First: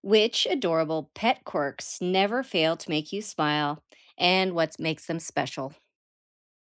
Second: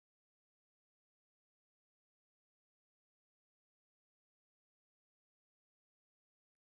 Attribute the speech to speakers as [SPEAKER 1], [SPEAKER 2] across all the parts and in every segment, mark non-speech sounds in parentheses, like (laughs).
[SPEAKER 1] Which adorable pet quirks never fail to make you smile and what makes them special?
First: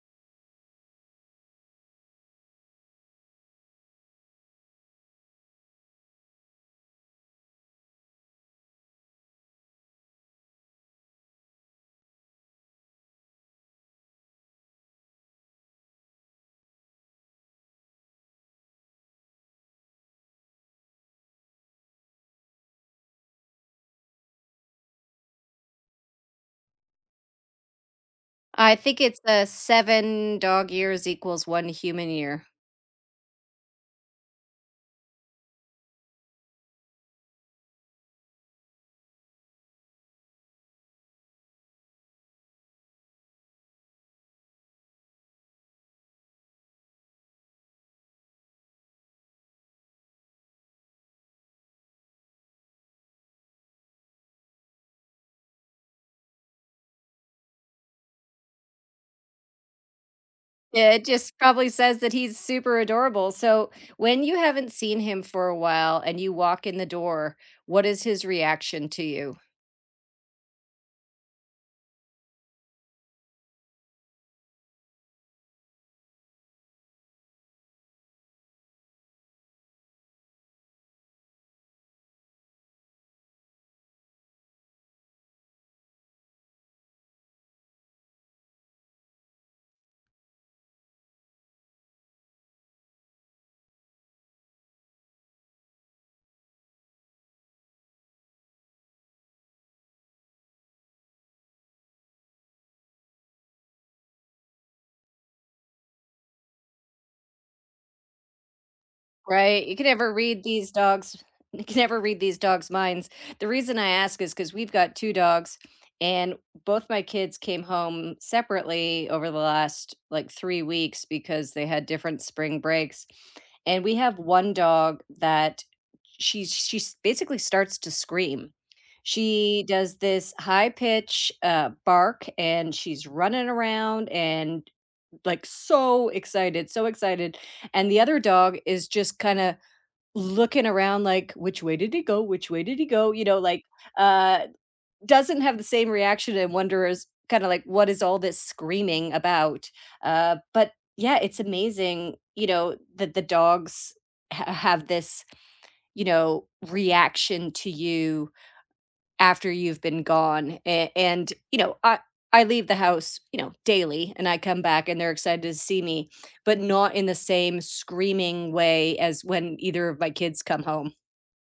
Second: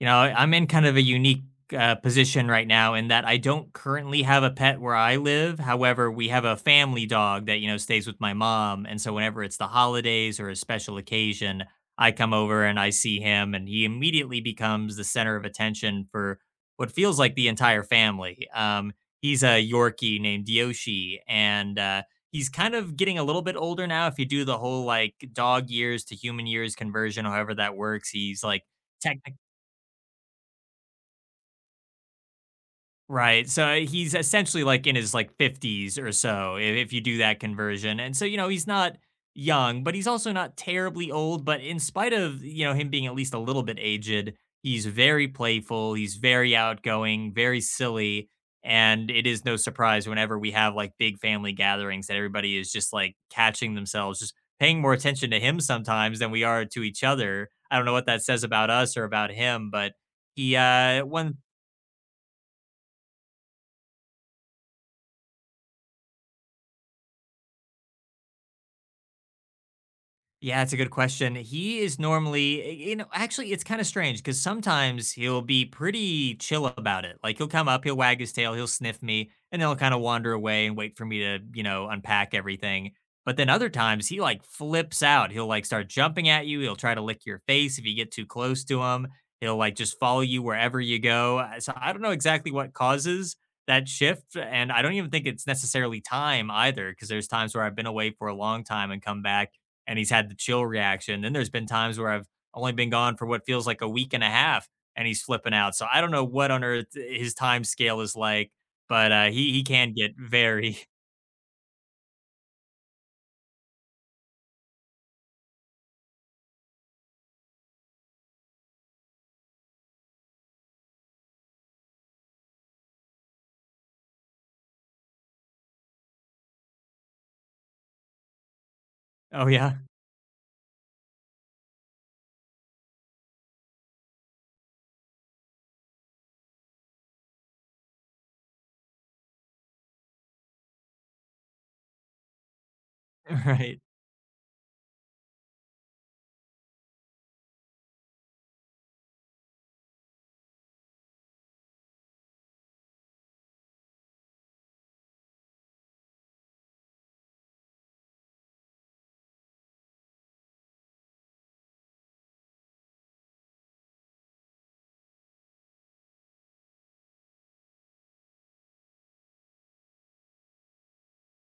[SPEAKER 2] You know, I'm in kind of a unique position right now in that I don't currently have a pet where I live. However, we have a family dog that, you know, stays with my mom. And so whenever it's the holidays or a special occasion, I come over and I see him, and he immediately becomes the center of attention for what feels like the entire family. He's a Yorkie named Yoshi, and he's kind of getting a little bit older now. If you do the whole like dog years to human years conversion, however that works, he's like,
[SPEAKER 1] I think it's a seven dog years equals one human year.
[SPEAKER 2] right. So he's essentially like in his like 50s or so, if you do that conversion. And so, you know, he's not young, but he's also not terribly old. But in spite of, you know, him being at least a little bit aged, he's very playful. He's very outgoing, very silly. And it is no surprise whenever we have like big family gatherings that everybody is just like catching themselves, just paying more attention to him sometimes than we are to each other. I don't know what that says about us or about him, but he
[SPEAKER 1] Yeah, it
[SPEAKER 2] one
[SPEAKER 1] just probably says that he's super adorable. So when you haven't seen him for a while and you walk in the door, what is his reaction to you?
[SPEAKER 2] Yeah, that's a good question. He is normally, you know, actually, it's kind of strange because sometimes he'll be pretty chill about it. Like he'll come up, he'll wag his tail, he'll sniff me, and then he'll kind of wander away and wait for me to, you know, unpack everything. But then other times he like flips out. He'll like start jumping at you. He'll try to lick your face if you get too close to him. He'll like just follow you wherever you go. So I don't know exactly what causes that shift. And I don't even think it's necessarily time either because there's times where I've been away for a long time and come back and he's had the chill reaction. Then there's been times where I've only been gone for what feels like a week and a half and he's flipping out. So I don't know what on earth his time scale is like, but he
[SPEAKER 1] Right? You can
[SPEAKER 2] can
[SPEAKER 1] never
[SPEAKER 2] get
[SPEAKER 1] read these
[SPEAKER 2] very. (laughs)
[SPEAKER 1] dogs (laughs) you can never read these dogs' minds. The reason I ask is because 'cause we've got 2 dogs, and both my kids came home separately over the last, like, 3 weeks because they had different spring breaks, and we have 1 dog that she she's basically starts to scream.
[SPEAKER 2] Oh
[SPEAKER 1] She
[SPEAKER 2] yeah,
[SPEAKER 1] does this high pitch, bark, and she's running around and like so excited, so excited. And the other dog is just kind of looking around like, which way did he go? Which way did he go?
[SPEAKER 2] (laughs) right.
[SPEAKER 1] Uh doesn't have the same reaction and wonders kind of like what is all this screaming about? But yeah, it's amazing, you know, that the dogs have this, you know, reaction to you after you've been gone, a and, you know, I leave the house, you know, daily, and I come back, and they're excited to see me, but not in the same screaming way as when either of my kids come home.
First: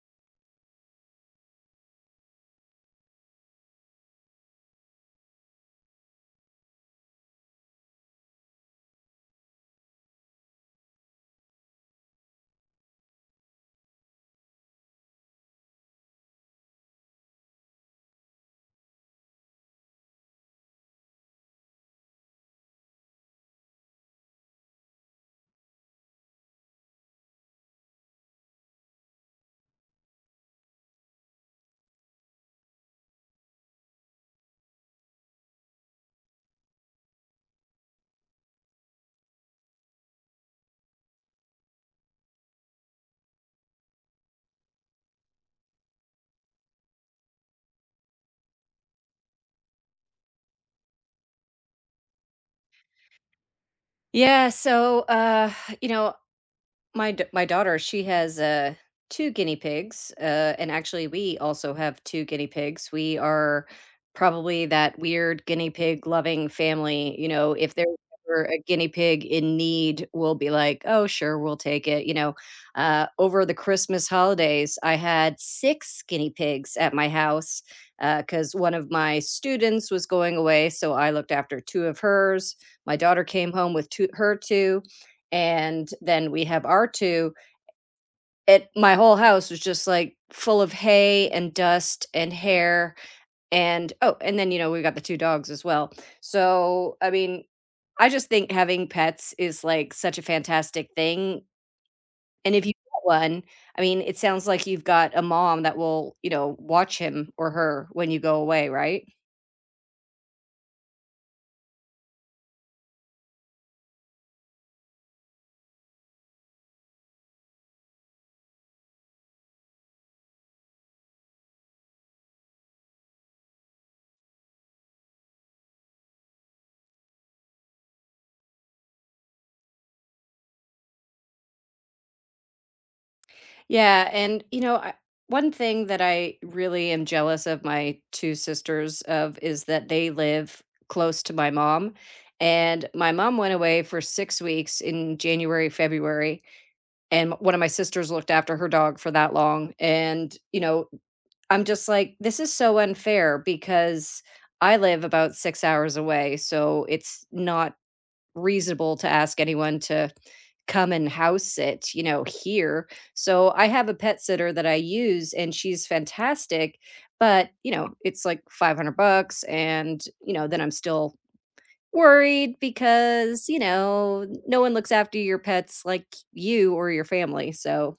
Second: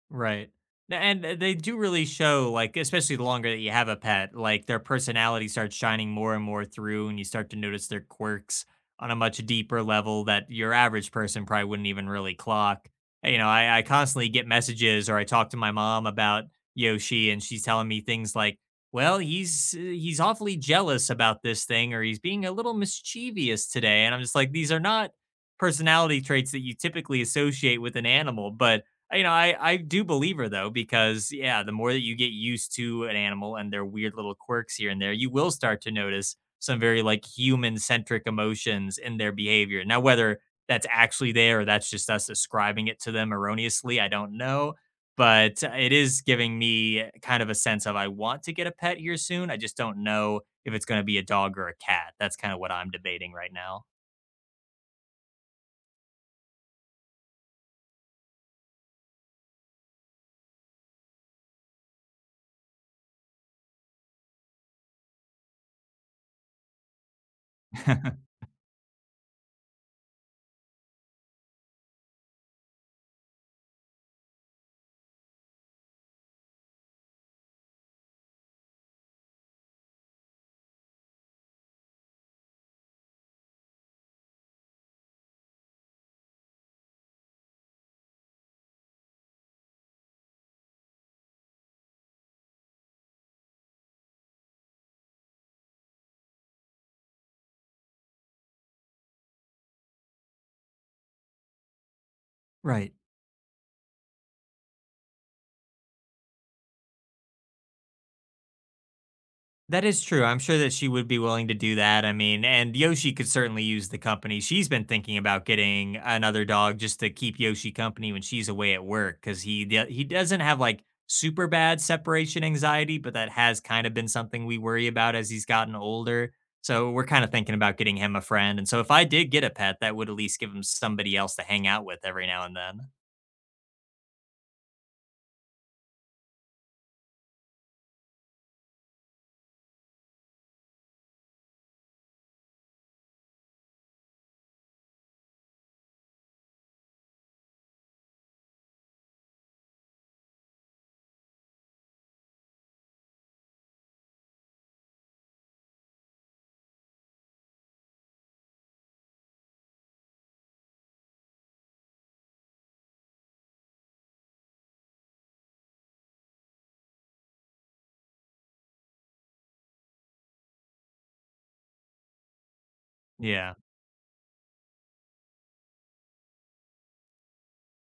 [SPEAKER 2] Right. And they do really show, like, especially the longer that you have a pet, like their personality starts shining more and more through, and you start to notice their quirks on a much deeper level that your average person probably wouldn't even really clock. You know, I constantly get messages or I talk to my mom about Yoshi, and she's telling me things like, well, he's awfully jealous about this thing, or he's being a little mischievous today. And I'm just like, these are not personality traits that you typically associate with an animal, but you know, I do believe her though because yeah, the more that you get used to an animal and their weird little quirks here and there, you will start to notice some very like human centric emotions in their behavior. Now, whether that's actually there or that's just us ascribing it to them erroneously, I don't know. But it is giving me kind of a sense of I want to get a pet here soon. I just don't know if it's going to be a dog or a cat. That's kind of what I'm debating right now.
[SPEAKER 1] Yeah, so, you know, my daughter, she has, 2 guinea pigs, and actually, we also have 2 guinea pigs. We are probably that weird guinea pig loving family, you know, if there's
[SPEAKER 2] (laughs)
[SPEAKER 1] ever a guinea pig in need, we'll be like, "Oh, sure, we'll take it," you know? Over the Christmas holidays, I had 6 guinea pigs at my house, because one of my students was going away, so I looked after 2 of hers. My daughter came home with 2 and then we have R2. It My whole house was just like full of hay and dust and hair and oh, and then you know we got the two dogs as well. So I mean, I just think having pets is like such a fantastic thing. And if you get
[SPEAKER 2] Right.
[SPEAKER 1] one, I mean, it sounds like you've got a mom that will, you know, watch him or her when you go away, right?
[SPEAKER 2] That is true. I'm sure that she would be willing to do that. I mean, and Yoshi could certainly use the company. She's been thinking about getting another dog just to keep Yoshi company when she's away at work because he doesn't have like super bad separation anxiety, but that has kind of been something we worry about as he's gotten older. So we're kind of thinking about getting him a friend. And so if I did get a pet, that would at least give him somebody else to hang out with every now and then.
[SPEAKER 1] Yeah, and you know, one thing that I really am jealous of my two sisters of is that they live close to my mom. And my mom went away for 6 weeks in January, February, and one of my sisters looked after her dog for that long. And you know, I'm just like, this is so unfair because I live about 6 hours away. So it's not reasonable to ask anyone to come and house sit, you know, here. So I have a pet sitter that I use and she's fantastic, but, you know, it's like 500 bucks and, you know, then I'm still worried because,
[SPEAKER 2] Yeah.
[SPEAKER 1] you know, no one looks after your pets like you or your family. So,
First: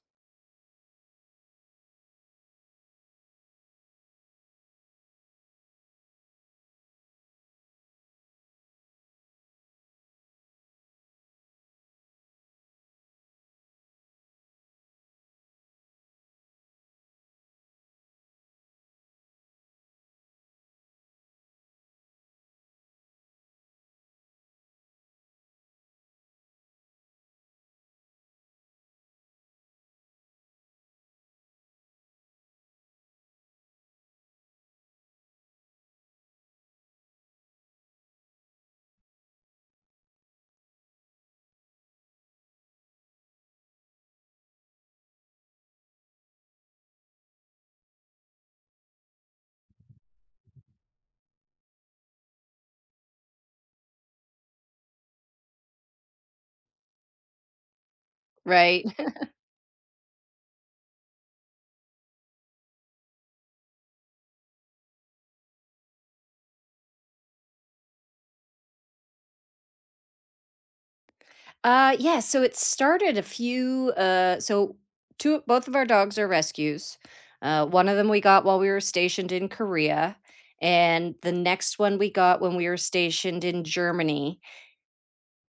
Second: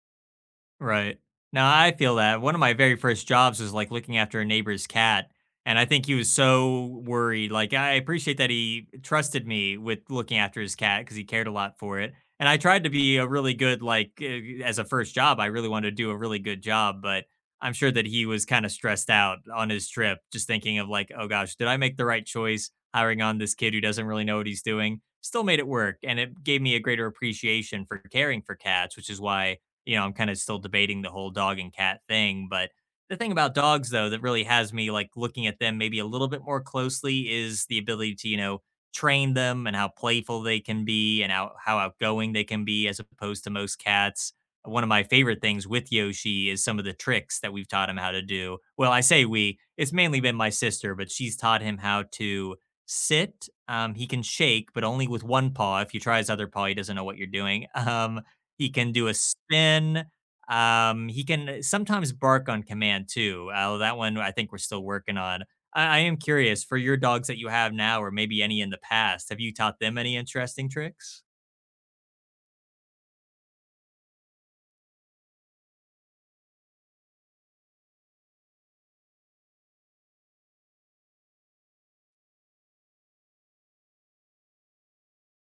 [SPEAKER 2] Right. Now, I feel that. One of my very first jobs was like looking after a neighbor's cat. And I think he was so worried. Like, I appreciate that he trusted me with looking after his cat because he cared a lot for it. And I tried to be a really good, like, as a first job, I really wanted to do a really good job. But I'm sure that he was kind of stressed out on his trip, just thinking of, like, oh gosh, did I make the right choice hiring on this kid who doesn't really know what he's doing? Still made it work. And it gave me a greater appreciation for caring for cats, which is why you know, I'm kind of still debating the whole dog and cat thing. But the thing about dogs, though, that really has me like looking at them maybe a little bit more closely is the ability to, you know, train them and how playful they can be and how outgoing they can be as opposed to most cats. One of my favorite things with Yoshi is some of the tricks that we've taught him how to do. Well, I say we, it's mainly been my sister, but she's taught him how to sit. He can shake, but only with one paw. If you try his other paw, he doesn't know what you're doing. (laughs) He
[SPEAKER 1] right.
[SPEAKER 2] can do a spin. He can sometimes bark on command too. That one I think we're still working on. I am curious for your dogs that you have now, or maybe any in the past. Have you taught them any interesting tricks?
[SPEAKER 1] Yeah, so it started a few so two both of our dogs are rescues. One of them we got while we were stationed in Korea and the next one we got when we were stationed in Germany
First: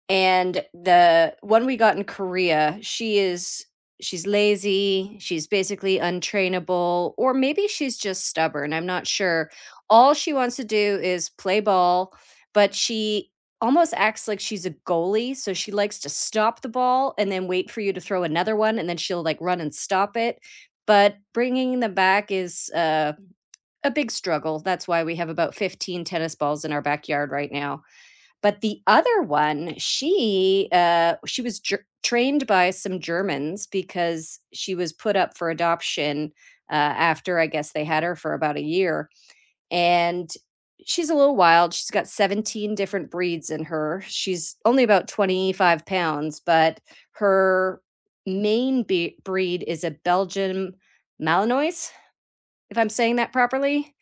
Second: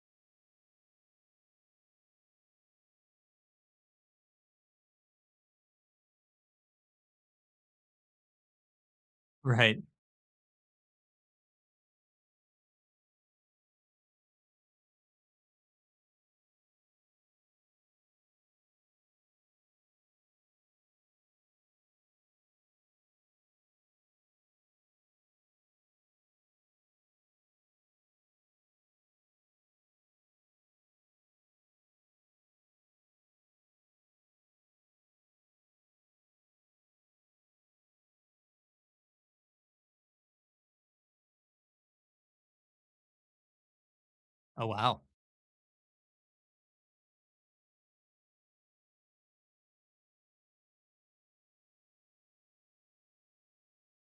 [SPEAKER 1] and the one we got in Korea, she's lazy, she's basically untrainable, or maybe she's just stubborn. I'm not sure.
[SPEAKER 2] Right.
[SPEAKER 1] All she wants to do is play ball, but she almost acts like she's a goalie. So she likes to stop the ball and then wait for you to throw another one, and then she'll like run and stop it. But bringing them back is a big struggle. That's why we have about 15 tennis balls in our backyard right now. But the other one, she was ger trained by some Germans because she was put up for adoption, after I guess they had her for about a year, and she's a little wild, she's got 17 different breeds in her. She's
[SPEAKER 2] Oh
[SPEAKER 1] only
[SPEAKER 2] wow.
[SPEAKER 1] about 25 pounds, but her main be breed is a Belgian Malinois, if I'm saying that properly?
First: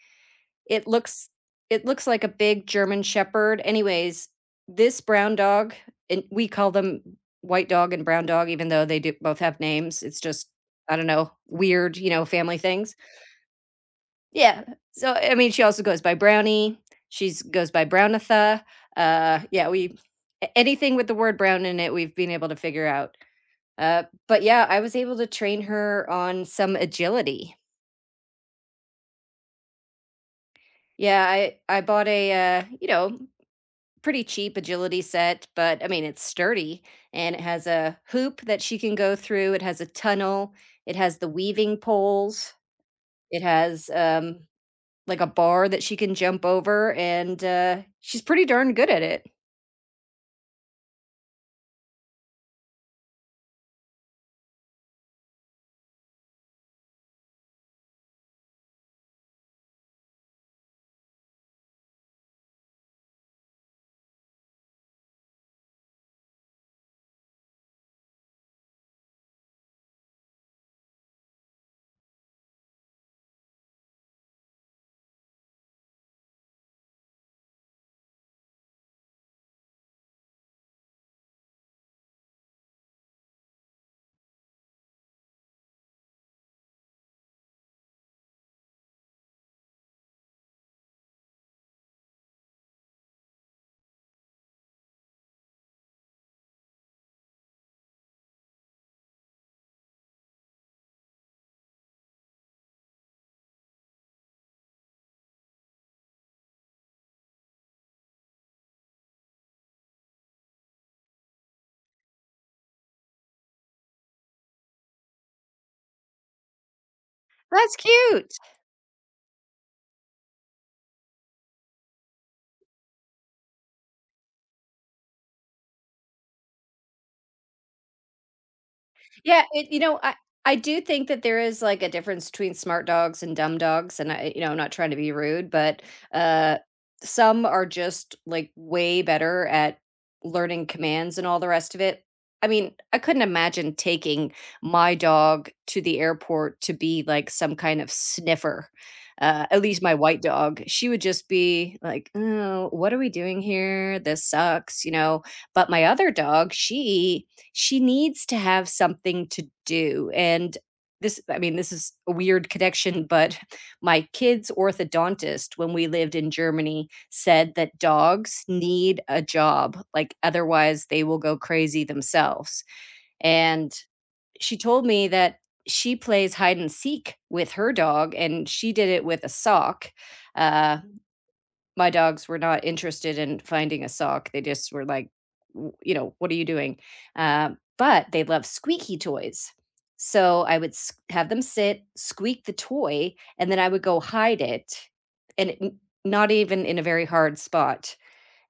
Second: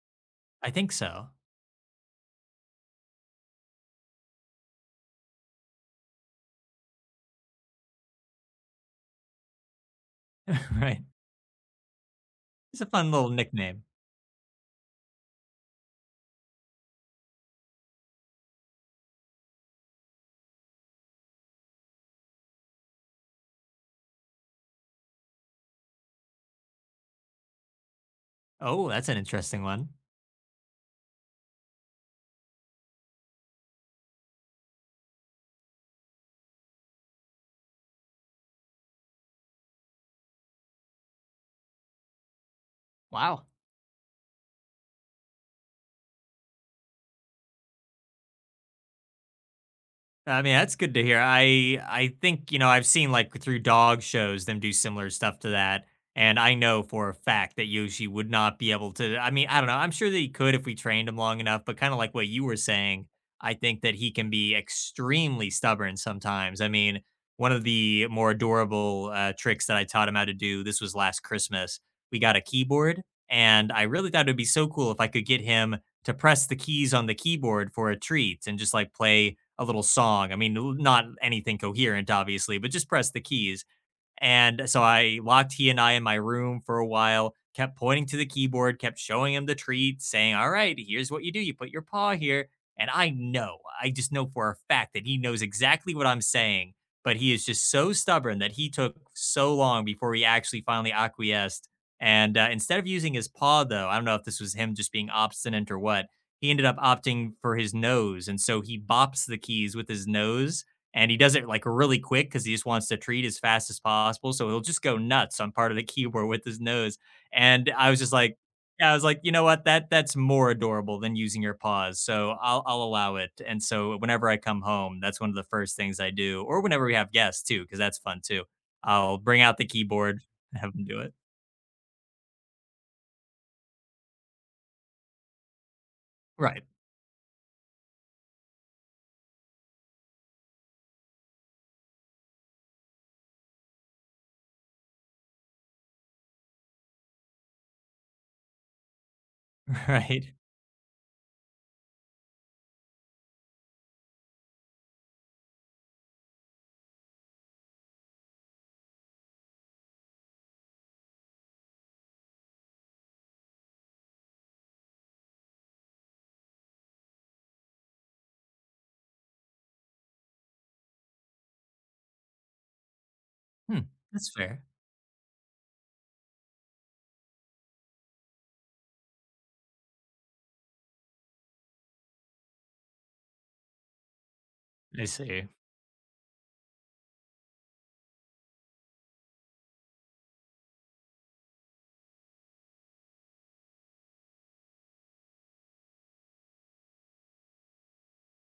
[SPEAKER 2] I
[SPEAKER 1] It
[SPEAKER 2] think so.
[SPEAKER 1] looks it looks like a big German shepherd. Anyways, this brown dog, and we call them white dog and brown dog, even though they do both have names. It's just,
[SPEAKER 2] (laughs)
[SPEAKER 1] I
[SPEAKER 2] Right.
[SPEAKER 1] don't know, weird, you know, family
[SPEAKER 2] It's a
[SPEAKER 1] things.
[SPEAKER 2] fun little nickname.
[SPEAKER 1] Yeah. So I mean, she also goes by Brownie. She's goes by Brownatha. Yeah, we anything with the word brown in it, we've been able to figure out. But yeah, I was able to train her on some agility.
[SPEAKER 2] Oh, that's an interesting one.
[SPEAKER 1] Yeah, I bought a you know pretty cheap agility set, but I mean, it's sturdy and it has a hoop that she can go through. It has a tunnel. It has the weaving poles. It
[SPEAKER 2] Wow.
[SPEAKER 1] has like a bar that she can jump over, and she's pretty darn good at it.
[SPEAKER 2] I mean, that's good to hear. I think, you know, I've seen like through dog shows them do similar stuff to that. And I know for a fact that Yoshi would not be able to. I mean, I don't know. I'm sure that he could if we trained him long enough, but kind of like what you were saying, I think that he can be extremely stubborn sometimes. I mean, one of the more adorable tricks that I taught him how to do, this was last Christmas. We got a keyboard, and I really thought it would be so cool if I could get him to press the keys on the keyboard for a treat and just like play a little song. I mean, not anything coherent, obviously, but just press the keys. And so I locked he and I in my room for a while, kept pointing to the keyboard, kept showing him the treat, saying, all right, here's what you do. You put your paw here. And I know, I just know for a fact that he knows exactly what I'm saying. But he is just so stubborn that he took so long before he actually finally acquiesced. And instead of using his paw, though, I don't know if this was him just being obstinate or what, he ended up opting for his nose. And so he bops the keys with his nose and he does it like really quick because he just wants to treat as fast as possible. So he'll just go nuts on part of the (laughs) keyboard with his nose. And
[SPEAKER 1] That's
[SPEAKER 2] I was just
[SPEAKER 1] cute.
[SPEAKER 2] like, yeah, I was like, you know what? That's more adorable than using your paws. So I'll allow it. And so whenever I come home, that's one of the first things I do, or whenever we have guests too, because that's fun too. I'll bring
[SPEAKER 1] Yeah,
[SPEAKER 2] out the
[SPEAKER 1] it you know,
[SPEAKER 2] keyboard
[SPEAKER 1] I
[SPEAKER 2] and have
[SPEAKER 1] do
[SPEAKER 2] them do
[SPEAKER 1] think
[SPEAKER 2] it.
[SPEAKER 1] that there is, like, a difference between smart dogs and dumb dogs, and I you know, I'm not trying to be rude, but, uh,
[SPEAKER 2] Right.
[SPEAKER 1] some are just, like, way better at learning commands and all the rest of it. I mean, I couldn't imagine taking my dog to the airport to be, like, some kind of sniffer, at least
[SPEAKER 2] (laughs)
[SPEAKER 1] my white
[SPEAKER 2] Right.
[SPEAKER 1] dog. She would just be like, "Oh, what are we doing here? This sucks," you know? But my other dog, she needs to have something to do. And this, I mean, this is a weird connection, but (laughs) my kid's orthodontist, when we lived in Germany, said that dogs need a job. Like, otherwise, they will go crazy themselves. And
[SPEAKER 2] Hmm. That's
[SPEAKER 1] she
[SPEAKER 2] fair.
[SPEAKER 1] told me that she plays hide and seek with her dog, and she did it with a sock. Uh, my dogs were not interested in finding a sock. They just were
[SPEAKER 2] I
[SPEAKER 1] like,
[SPEAKER 2] see.
[SPEAKER 1] "W- you know, what are you doing? But they love squeaky toys. So I would have them sit, squeak the toy, and then I would go hide it and it, n- not even in a very hard spot.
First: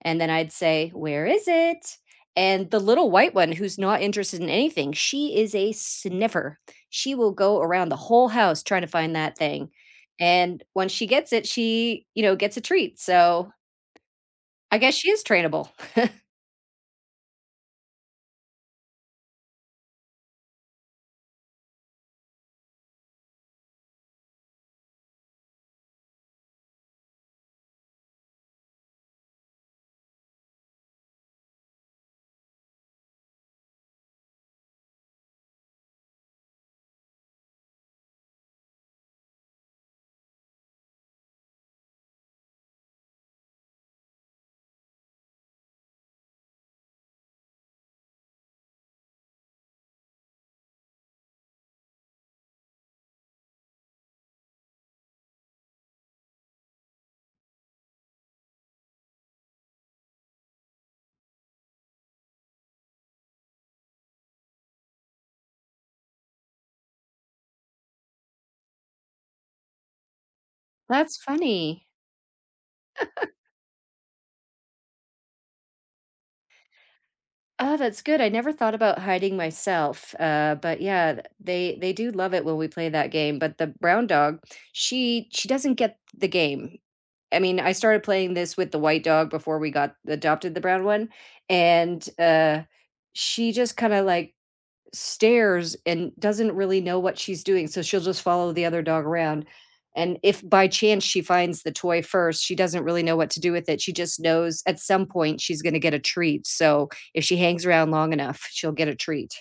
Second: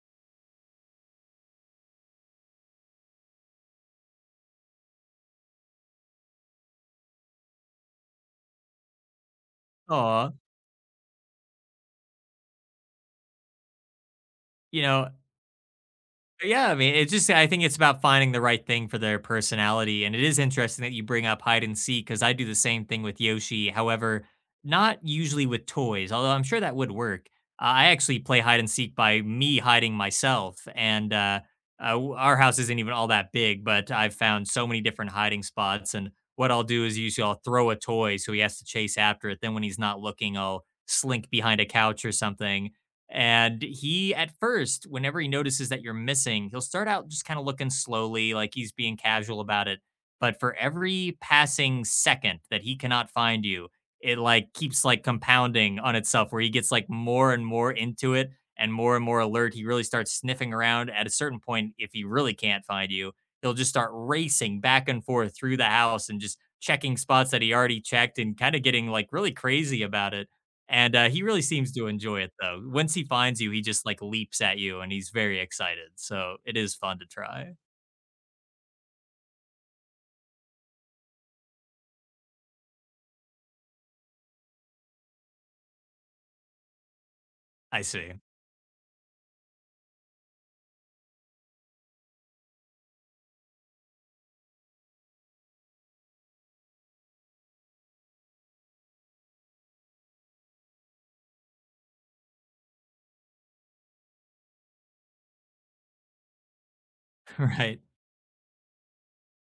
[SPEAKER 1] And then I'd say, "Where is it?" And the little white one who's not interested in anything, she is a sniffer. She will go around the whole house trying to find that thing.
[SPEAKER 2] Aw.
[SPEAKER 1] And when she gets it, she, you know, gets a treat. So I
[SPEAKER 2] You
[SPEAKER 1] guess she
[SPEAKER 2] know,
[SPEAKER 1] is trainable.
[SPEAKER 2] yeah, I mean, it's just I think it's about finding the right thing for their personality, and it is interesting that you bring up hide and seek because I do the same thing with Yoshi. However, not usually with toys, although I'm sure that would work. I actually play hide and seek by me hiding myself, and our house isn't even all that big, but I've found so many different hiding spots. And what I'll do is usually I'll throw a toy so he has to chase after it. Then when he's not looking, I'll slink behind a couch or something and he, at first, whenever he notices that you're missing, he'll start out just kind of looking slowly, like he's being casual about it. But for every passing second that he cannot find you, it like keeps like compounding on itself where he gets like more and more into it and more alert. He really starts sniffing around at a certain point. If he really can't find you, he'll just start racing back and forth through the house and just checking spots that he already checked and kind of getting like really crazy about it
[SPEAKER 1] (laughs)
[SPEAKER 2] and,
[SPEAKER 1] That's
[SPEAKER 2] he really seems
[SPEAKER 1] funny.
[SPEAKER 2] to (laughs) enjoy it, though. Once he finds you, he just, like, leaps at you, and he's very excited, so it is fun to try.
[SPEAKER 1] Oh, that's good. I never thought about hiding myself. But yeah, they do love it when we play that game. But the brown dog, she doesn't get the game. I mean, I
[SPEAKER 2] I
[SPEAKER 1] started
[SPEAKER 2] see.
[SPEAKER 1] playing this with the white dog before we got adopted the brown one, and, she just kinda, like, stares and doesn't really know what she's doing, so she'll just follow the other dog around, and if by chance she finds the toy first, she doesn't really know what to do with it, she just knows at some point she's gonna get a treat, so if she
[SPEAKER 2] (laughs)
[SPEAKER 1] hangs
[SPEAKER 2] Right.
[SPEAKER 1] around long enough, she'll get a treat.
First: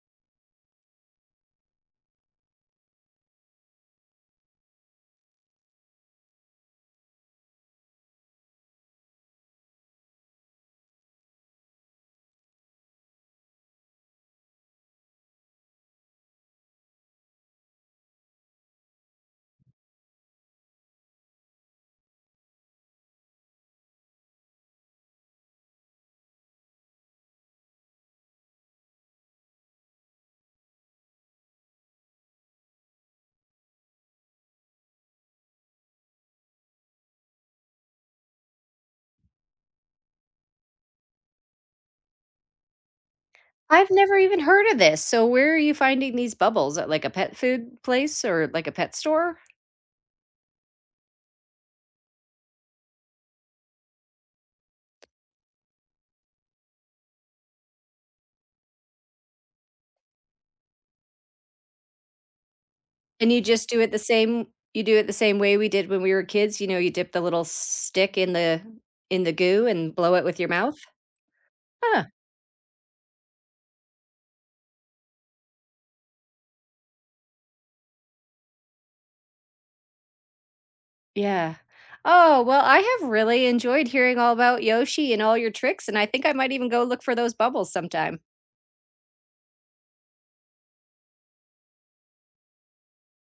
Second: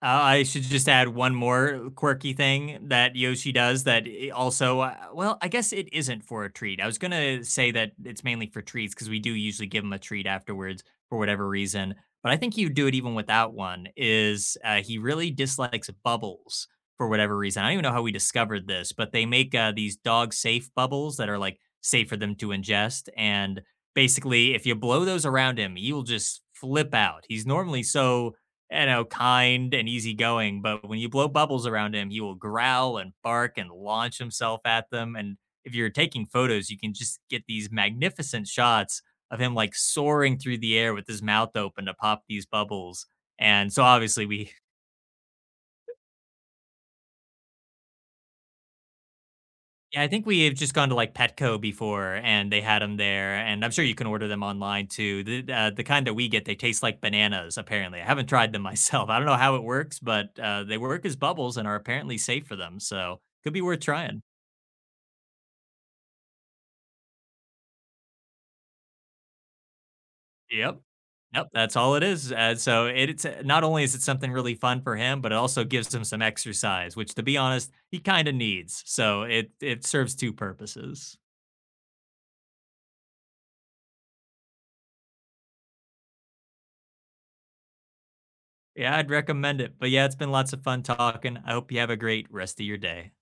[SPEAKER 2] Uh, I should just add one more quirky thing that Yoshi does also, well, I guess it isn't for a treat. I was going to say that it's mainly for treats because we do usually give him a treat afterwards for whatever reason. But I think he would do it even without one, is he really dislikes bubbles for whatever reason. I don't even know how we discovered this, but they make these dog safe bubbles that are like safe for them to ingest. And basically, if you blow those around him, he will just flip out. He's normally so you know, kind and easygoing, but when you blow bubbles around him, he will growl and bark and launch himself at them. And if you're taking photos, you can just get these magnificent shots of him like soaring through the air with his mouth open to pop these bubbles. And so
[SPEAKER 1] I've never
[SPEAKER 2] obviously
[SPEAKER 1] even
[SPEAKER 2] we
[SPEAKER 1] heard of this, so where are you finding these bubbles? At, like, a pet food place or, like, a pet store?
[SPEAKER 2] yeah, I think we have just gone to, like, Petco before, and they had them there, and I'm sure you can order them online too. The kind that we get, they taste like bananas, apparently. I haven't tried them (laughs) myself. I don't know how it works, but, they work as bubbles and are apparently safe for them, so
[SPEAKER 1] And you
[SPEAKER 2] could be
[SPEAKER 1] just do
[SPEAKER 2] worth
[SPEAKER 1] it the
[SPEAKER 2] trying.
[SPEAKER 1] same you do it the same way we did when we were kids, you know, you dip the little stick in the goo and blow it with your mouth?
[SPEAKER 2] Yep. Yep, that's all it
[SPEAKER 1] Huh,
[SPEAKER 2] is, and so it's not only is it something really fun for him, but it also gives him some exercise, which, to be honest, he kinda needs, so it serves 2 purposes.
[SPEAKER 1] yeah. Oh, well, I have really enjoyed hearing all about Yoshi and all your tricks, and I think I might even go look for those bubbles sometime.
[SPEAKER 2] Yeah, I'd recommend it, but yeah, it's been lots of fun talking. I hope you have a great rest of your day.